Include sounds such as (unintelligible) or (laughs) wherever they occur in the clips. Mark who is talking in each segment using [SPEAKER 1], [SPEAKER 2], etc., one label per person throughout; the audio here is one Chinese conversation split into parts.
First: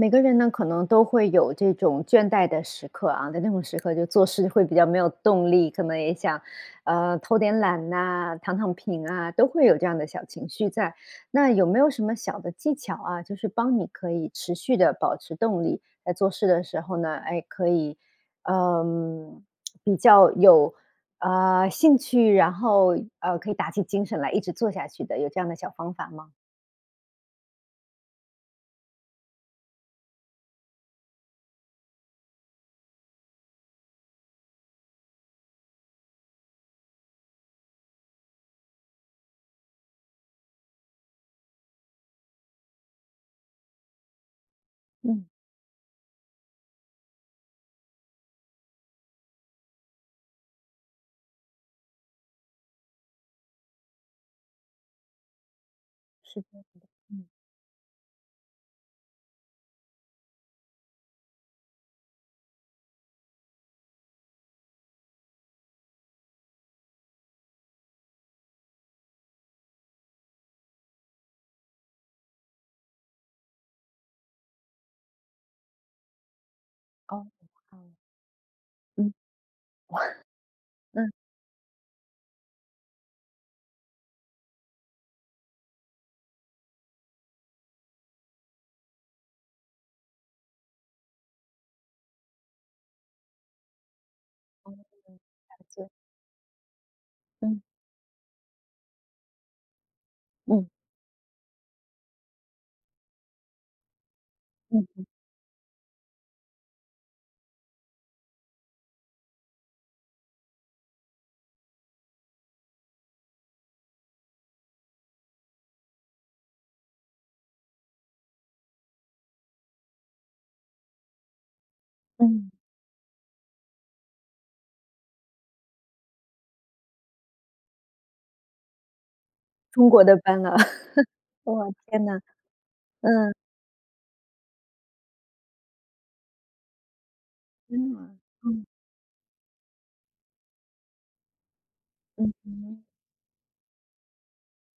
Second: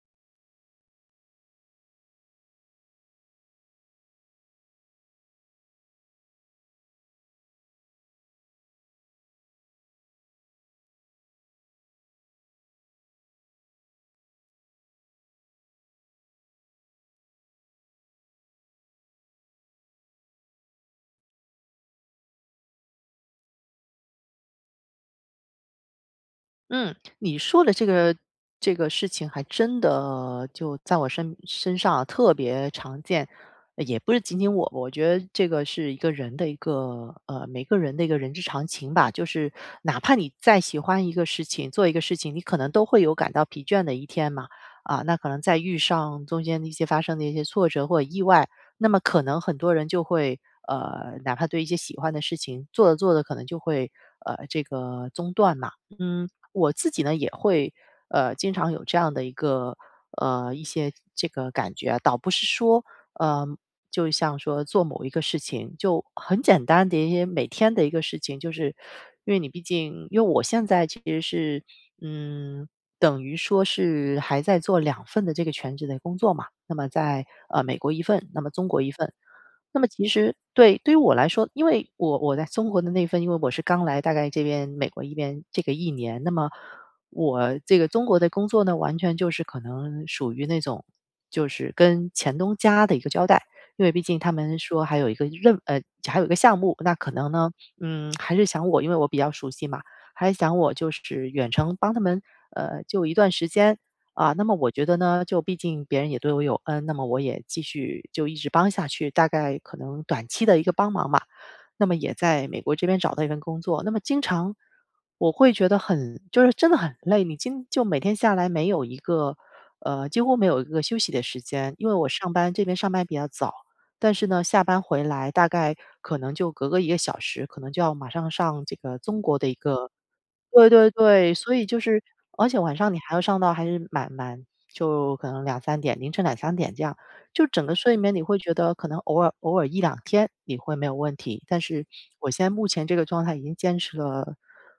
[SPEAKER 1] 每个人呢可能都会有这种倦怠的时刻啊，在这种时刻就做事会比较没有动力，可能也想呃，偷点懒呐，躺躺平啊，都会有这样的小情绪在。那有没有什么小的技巧啊，就是帮你可以持续地保持动力，在做事的时候呢，诶，可以呃，(smacks lips) 比较有呃兴趣，然后呃，可以打起精神来一直做下去的，有这样的小方法吗？
[SPEAKER 2] 嗯，你说的这个这个事情还真的就在我身身上特别常见。也不是仅仅我，我觉得这个是一个人的一个呃，每个人的一个人之常情吧。就是哪怕你再喜欢一个事情做一个事情，你可能都会有感到疲倦的一天嘛。啊，那可
[SPEAKER 1] 嗯。
[SPEAKER 2] 能再遇上中间的一些发生的一些挫折或者意外，那么可能很多人就会呃，哪怕对一些喜欢的事情做着做着可能就会，呃，这个中断嘛。嗯，
[SPEAKER 1] 是这样
[SPEAKER 2] 我
[SPEAKER 1] 子
[SPEAKER 2] 自
[SPEAKER 1] 的，
[SPEAKER 2] 己呢，
[SPEAKER 1] 嗯。
[SPEAKER 2] 也会呃，经常有这样的一个呃，一些这个感觉啊，倒不是说呃，就像说做某一个事情就很简单的一些每天的一个事情，就是因为你毕竟因为我现在其实是嗯，等于说是还在做2份的这个全职的工作嘛。那么
[SPEAKER 1] 哦，
[SPEAKER 2] 在呃美
[SPEAKER 1] 哦。
[SPEAKER 2] 国一份，那么中国一份。
[SPEAKER 1] 嗯，
[SPEAKER 2] 那么其实对对于
[SPEAKER 1] 嗯。
[SPEAKER 2] 我来说，因为我我在中国的那份，因为我是刚来大概这边美国一边这个1年，那么我这个中国的工作呢完全就是可能属于那种，就是跟前东家的一个交代。因为毕竟他们说还有一个任呃，
[SPEAKER 1] (unintelligible)
[SPEAKER 2] 还有一个项目，那可能呢，
[SPEAKER 1] 嗯。
[SPEAKER 2] 嗯，还是想我因为我比较熟悉嘛，还想
[SPEAKER 1] 嗯。
[SPEAKER 2] 我就是远程帮他们呃就一段时间。啊，那么我
[SPEAKER 1] 嗯
[SPEAKER 2] 觉得
[SPEAKER 1] 哼。
[SPEAKER 2] 呢，就毕竟别人也对我有恩，那么我也继续就一直帮下去，大概可能短期的一个帮忙嘛。那么也在美国这边找到一份工作，那么经常我会觉得很就是真的很累。你今就每天下来没有一个呃，几乎没有一个休息的时间。因为我上
[SPEAKER 1] 嗯。
[SPEAKER 2] 班这边上班比较早，但是呢下班回来大概可能就隔个1个小时，可能就要马上上这个中国的一
[SPEAKER 1] 中
[SPEAKER 2] 个
[SPEAKER 1] 国的班了，
[SPEAKER 2] 对对
[SPEAKER 1] (chuckles)
[SPEAKER 2] 对。所以
[SPEAKER 1] 哇，
[SPEAKER 2] 就是
[SPEAKER 1] 天哪，
[SPEAKER 2] 而且晚上你还要
[SPEAKER 1] 嗯。
[SPEAKER 2] 上到还是蛮蛮，就可能2-3点，凌晨2-3点这样。就整个
[SPEAKER 1] 真的
[SPEAKER 2] 睡眠，
[SPEAKER 1] 吗？
[SPEAKER 2] 你会觉
[SPEAKER 1] 嗯。
[SPEAKER 2] 得可能偶尔偶尔1-2天你会没有问题，但是我
[SPEAKER 1] 嗯
[SPEAKER 2] 现在目
[SPEAKER 1] 哼。
[SPEAKER 2] 前这个状态已经坚持了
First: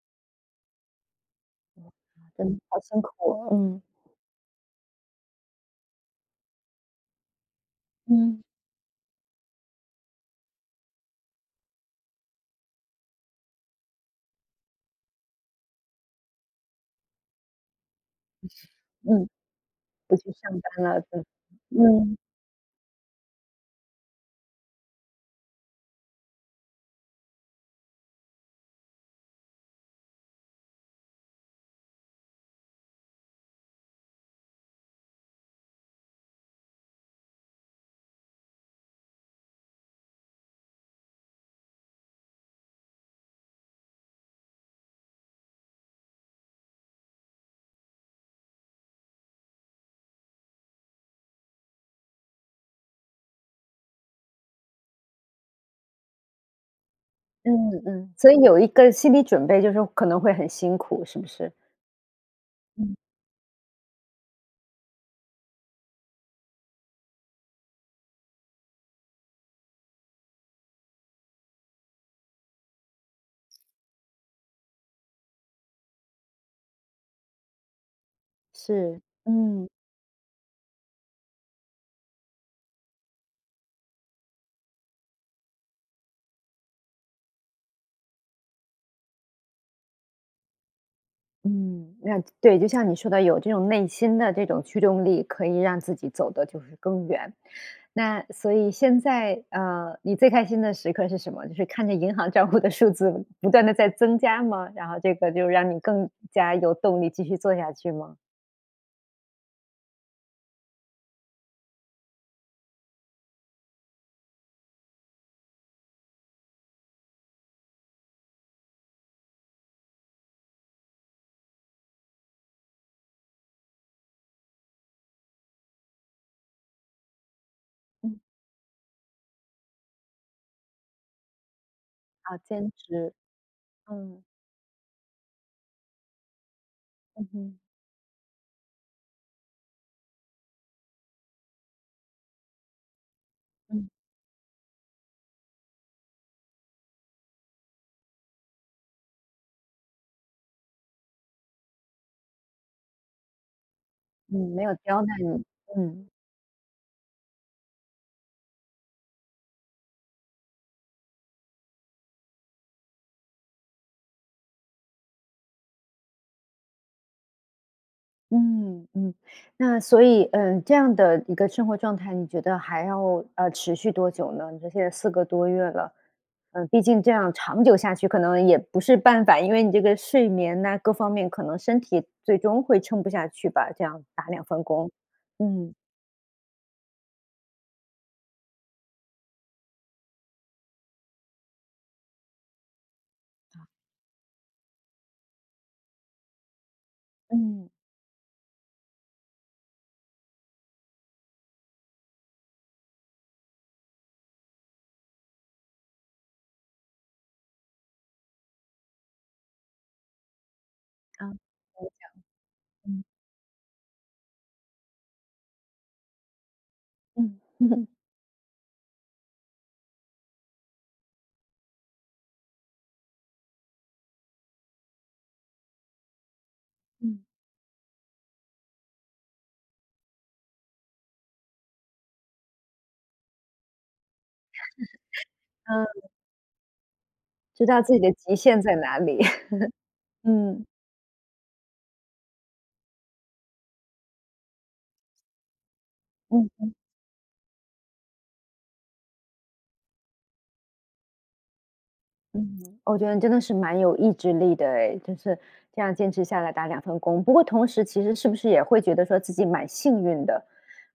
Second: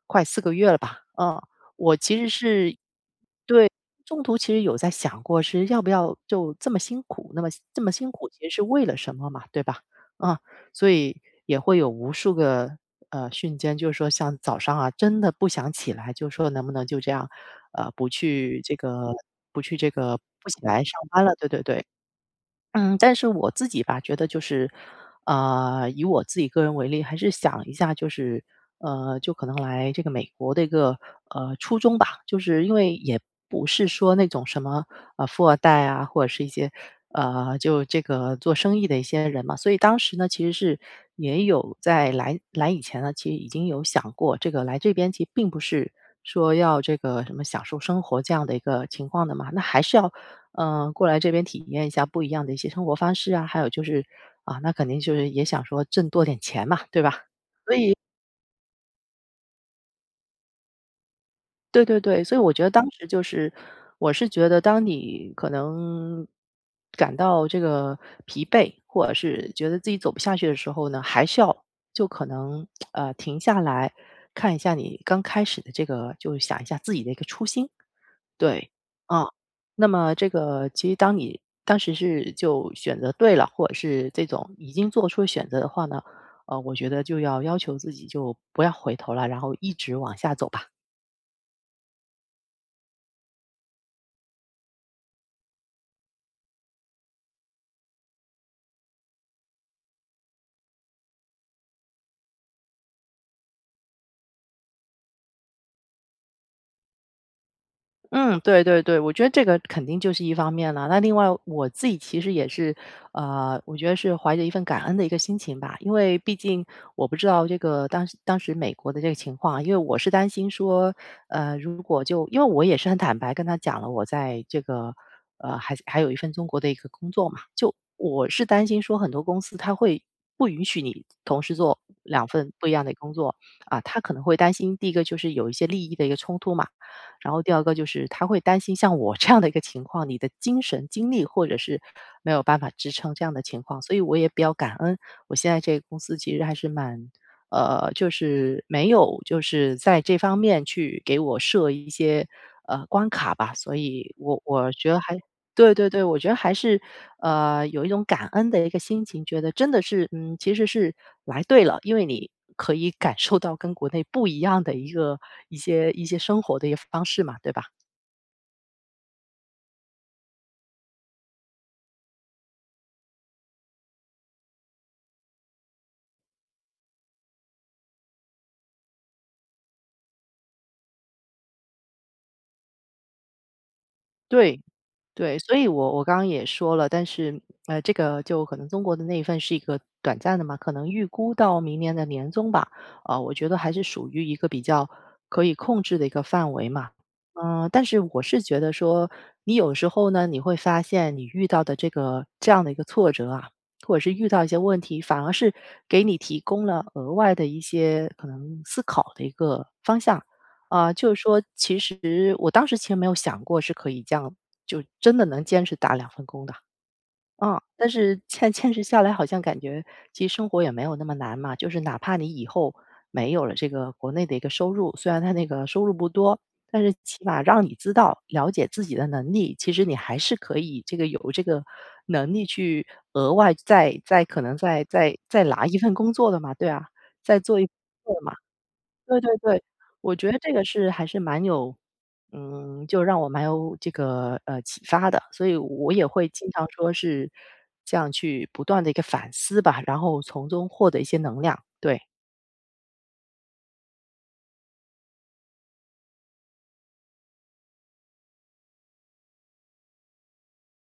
[SPEAKER 2] 快4个月了吧。嗯，
[SPEAKER 1] 哦，
[SPEAKER 2] 我其
[SPEAKER 1] 啊，
[SPEAKER 2] 实
[SPEAKER 1] 真的
[SPEAKER 2] 是
[SPEAKER 1] 好辛苦。
[SPEAKER 2] 对，
[SPEAKER 1] 嗯。
[SPEAKER 2] 中途其实有在想过是要不要就这么辛苦？那么这么辛苦，
[SPEAKER 1] 嗯。
[SPEAKER 2] 其实是为了什么嘛对吧？啊，所以也会有无数个呃，瞬间就是说像早上啊真的不想起来，就说能不能就这样呃，不去这个
[SPEAKER 1] 嗯，
[SPEAKER 2] 不去这
[SPEAKER 1] 不
[SPEAKER 2] 个
[SPEAKER 1] 去
[SPEAKER 2] 不
[SPEAKER 1] 上
[SPEAKER 2] 起来
[SPEAKER 1] 班
[SPEAKER 2] 上
[SPEAKER 1] 了。对，
[SPEAKER 2] 班了，对对对，
[SPEAKER 1] 嗯。
[SPEAKER 2] 嗯。(swallows) 但是我自己吧，觉得就是呃，以我自己个人为例，还是想一下就是呃，就可能来这个美国的一个呃初衷吧，就是因为也不是说那种什么呃富二代啊，或者是一些呃，就这个做生意的一些人嘛。所以当时呢，其实是也有在来来以前呢，其实已经有想过，这个来这边其实并不是说要这个什么享受生活这样的一个情况的嘛，那还是要呃，过来这边体验一下不一样的一些生活方式啊，还有就是啊，那肯定就是也想说挣多点钱嘛，对吧？
[SPEAKER 1] 嗯，
[SPEAKER 2] 所以
[SPEAKER 1] 嗯，所以有一个心理准备，就是可能会很辛苦，是不是？
[SPEAKER 2] 对对对，所以我觉得当
[SPEAKER 1] 嗯。
[SPEAKER 2] 时就是我是觉得当你可能感到这个疲惫，或者是觉得自己走不下去的时候呢，还是要就可能 (smacks lips) 呃，停下来看一下你刚开始的这个就想一下自己的一个初心。对，
[SPEAKER 1] 是，
[SPEAKER 2] 啊，
[SPEAKER 1] 嗯。
[SPEAKER 2] 那么这个其实当你当时是就选择对了，或者是这种已经做出选择的话呢，呃，我觉得就要要求自己就不要回头了，然后一直往下走吧。
[SPEAKER 1] 嗯，呃，对，就像你说的有这种内心的这种驱动力，可以让自己走得就是更远。那所以现在呃，你最开心的时刻是什么？就是看着银行账户的数字不断地在增加吗，然后这个就让你更加有动力继续做下去吗？
[SPEAKER 2] 嗯，对对对，我觉得这个肯定就是一方面了。那另外我自己其实也是呃，我觉得是怀着一份感恩的一个心情吧。因为毕竟我不知道这个当当时美国的这个情况，因为我是担心说，呃，如果就因为我也是很坦白跟他讲了，我在这个呃，还还有一份中国的一个工作嘛，就
[SPEAKER 1] 嗯。
[SPEAKER 2] 我是担心说很多公司他会不允许你同时做2
[SPEAKER 1] 啊，
[SPEAKER 2] 份不
[SPEAKER 1] 兼
[SPEAKER 2] 一样的工
[SPEAKER 1] 职，
[SPEAKER 2] 作啊。他可能
[SPEAKER 1] 嗯。
[SPEAKER 2] 会担心第一个就是有一些利益的一个冲突嘛。
[SPEAKER 1] 嗯
[SPEAKER 2] 然后第
[SPEAKER 1] 哼。
[SPEAKER 2] 2个就是他会担心像我这样的一个情况，你的精神、精力或者是没有办法支撑这样的情况，
[SPEAKER 1] 嗯。
[SPEAKER 2] 所以我也比较感恩。我现在这个公司其实还是蛮呃，就是没有就是在这方面去给我设一些呃关卡吧。所以我
[SPEAKER 1] 嗯，没
[SPEAKER 2] 我
[SPEAKER 1] 有
[SPEAKER 2] 觉得
[SPEAKER 1] 刁难
[SPEAKER 2] 还
[SPEAKER 1] 你，
[SPEAKER 2] 对对对，
[SPEAKER 1] 嗯。
[SPEAKER 2] 我觉得还是呃，有一种感恩的一个心情，觉得真的是嗯，其实是来对了，因为你可以感受到跟国内不一样的一个一些一些生活的一个方式嘛，对吧？
[SPEAKER 1] 嗯，嗯，那所以呃，这样的一个生活状态，你觉得还要，呃，持续多久呢？你说现在4个多月了，呃，毕竟这样长久下去可能也不是办法，因为你这个睡眠呐，各方面可能身体最终会撑不下去吧？这样打2
[SPEAKER 2] 对，
[SPEAKER 1] 份工，
[SPEAKER 2] 对，所以
[SPEAKER 1] 嗯。
[SPEAKER 2] 我我刚刚也说了。但是呃，这个就可能中国的那一份是一个短暂的嘛，可能预估到明年的年终吧，啊，我觉得
[SPEAKER 1] 啊。
[SPEAKER 2] 还是属于一个比较可以控制的一个范围嘛。
[SPEAKER 1] 嗯。
[SPEAKER 2] 呃，但是我是觉得说你有时候呢，你会发现你遇到的这个这样的一个挫折啊，或者是遇到一些问题，反而是给你提供了额外的一些可能思考的一个方向。啊，就是
[SPEAKER 1] 呃。
[SPEAKER 2] 说，其实我当
[SPEAKER 1] (unintelligible)
[SPEAKER 2] 时其实
[SPEAKER 1] 嗯。
[SPEAKER 2] 没有想过是可以这样，就真的能坚持打2份工的。
[SPEAKER 1] 嗯。
[SPEAKER 2] 啊，
[SPEAKER 1] (laughs)
[SPEAKER 2] 但是坚坚持下来，好像感觉其实生活也没有那么难嘛，就是哪怕你以后没有了这个国内的一个收入，虽然他那个收入不多。但是
[SPEAKER 1] 嗯。
[SPEAKER 2] 起码让你知道，了解自己的能力，其实你还是可以这个有这个能力去额外再再可能再再再
[SPEAKER 1] (laughs)
[SPEAKER 2] 拿一份
[SPEAKER 1] 嗯。
[SPEAKER 2] 工作的嘛，对啊。再做
[SPEAKER 1] 知道自己
[SPEAKER 2] (unintelligible)
[SPEAKER 1] 的
[SPEAKER 2] 工作
[SPEAKER 1] 极
[SPEAKER 2] 嘛。
[SPEAKER 1] 限在哪
[SPEAKER 2] 对
[SPEAKER 1] 里。
[SPEAKER 2] 对对，
[SPEAKER 1] (laughs)
[SPEAKER 2] 我觉得这个
[SPEAKER 1] 嗯。
[SPEAKER 2] 是还是蛮有，嗯，就让我蛮有这个呃，启发的，所以我我也会
[SPEAKER 1] 嗯
[SPEAKER 2] 经常
[SPEAKER 1] 哼。
[SPEAKER 2] 说是这样去不断地一个反思吧，然后从中获得一些能量，对。
[SPEAKER 1] 嗯，我觉得你真的是蛮有意志力的诶，就是这样坚持下来打2份工。不过同时其实是不是也会觉得说自己蛮幸运的？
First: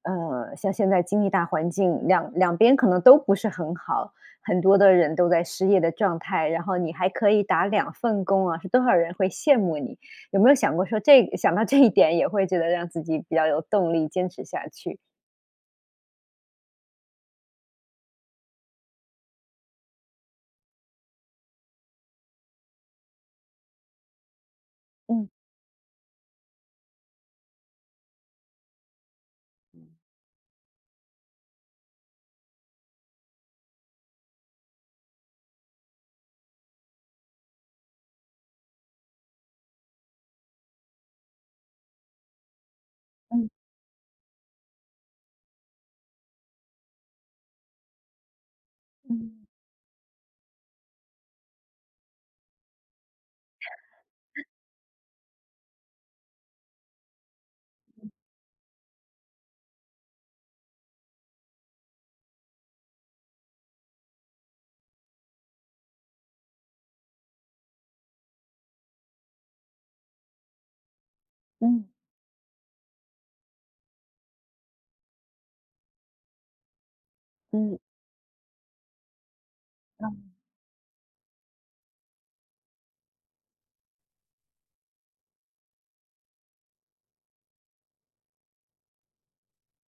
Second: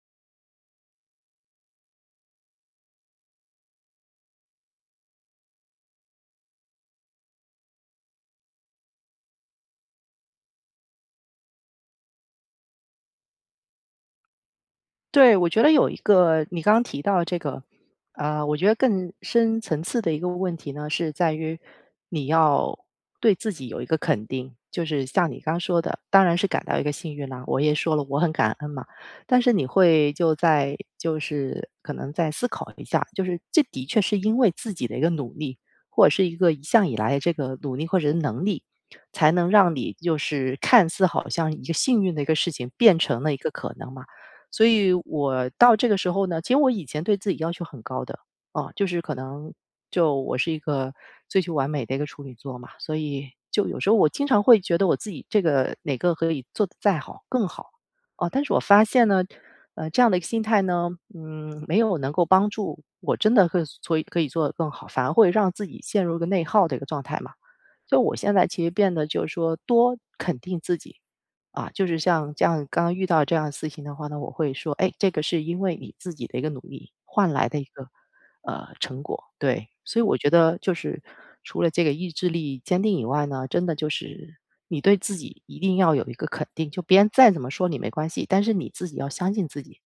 [SPEAKER 1] 呃，像现在经济大环境，22边可能都不是很好，很多的人都在失业的状态，然后你还可以打2份工啊，是多少人会羡慕你。有没有想过说这一想到这一点也会觉得让自己比较有动力坚持下去？
[SPEAKER 2] 对，我觉得有一个你刚刚提到的这个，呃，我觉得更深层次的一个问题呢，是在于你要对自己有一个肯定。就是
[SPEAKER 1] 嗯。
[SPEAKER 2] 像你刚说的，当然是感到一个幸运了，我也说了我很感恩嘛。但是你会就再就是可能再思考一下，就是这的确是因为自己的一个努力或者是一个一向以来的这个努力或者能力，才能让你就是看似好像一个幸运的一个事情变成了一
[SPEAKER 1] 嗯。
[SPEAKER 2] 个可能嘛。所以我到这个时候呢，其实我以前对自己要求很高的，啊，就是可
[SPEAKER 1] 嗯。
[SPEAKER 2] 能就我是一个追求完美的一个处女座嘛。所以就有时候我经常
[SPEAKER 1] (chuckles)
[SPEAKER 2] 会觉得我自己这个哪个可以做得再好更好，
[SPEAKER 1] 嗯。
[SPEAKER 2] 啊，但是我发现呢，呃，这样的一个心态呢，嗯，没有能够帮助我真的可以做可以做得更好，反而会让自己陷入一个内耗的一个状态嘛。所以我现在其实变得就是说多肯定自己，啊，
[SPEAKER 1] 嗯。
[SPEAKER 2] 就是像这样刚刚遇到这样的事情的话呢，我会说，诶，这个是因为你自己的一个努力换来的一
[SPEAKER 1] 嗯。
[SPEAKER 2] 个，呃，成果，对。所以我觉
[SPEAKER 1] 嗯。
[SPEAKER 2] 得就是除了这个意志力坚定以外呢，真的就是你对自己一定要有一个肯定，就别人再怎么说你没关系，但是你自己要相信自己。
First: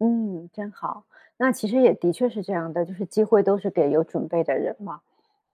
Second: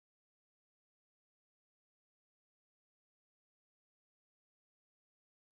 [SPEAKER 1] 嗯，真好。那其实也的确是这样的，就是机会都是给有准备的人嘛。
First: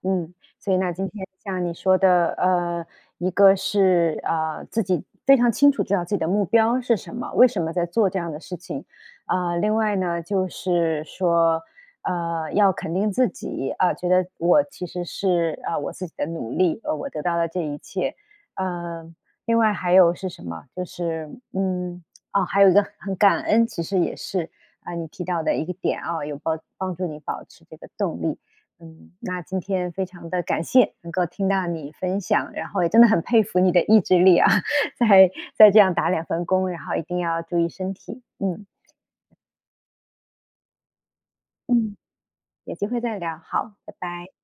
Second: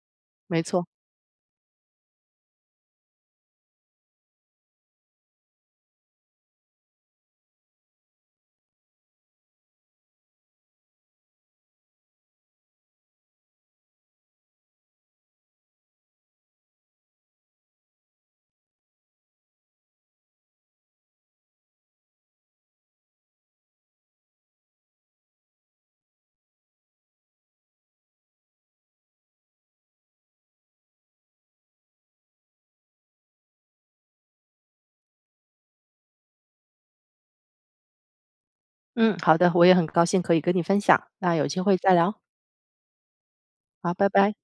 [SPEAKER 1] 嗯，
[SPEAKER 2] 没
[SPEAKER 1] 所以
[SPEAKER 2] 错。
[SPEAKER 1] 呢，今天像你说的，呃，一个是，呃，自己非常清楚知道自己的目标是什么，为什么在做这样的事情。呃，另外呢，就是说，呃，要肯定自己，啊，觉得我其实是，啊，我自己的努力，呃，我得到了这一切。呃，另外还有是什么，就是，嗯，哦，还有一个很感恩，其实也是，啊，你提到的一个点啊，有帮帮助你保持这个动力。嗯，那今天非常地感谢能够听到你分享，然后也真的很佩服你的意志力啊，(laughs) 在在这样打2份工，然后一定要注意身体，嗯。
[SPEAKER 2] 嗯，好的。我也很高兴可以跟你分享，那有机会再
[SPEAKER 1] 嗯，
[SPEAKER 2] 聊。
[SPEAKER 1] 有机会再聊。好，
[SPEAKER 2] 好，
[SPEAKER 1] 拜
[SPEAKER 2] 拜
[SPEAKER 1] 拜。
[SPEAKER 2] 拜。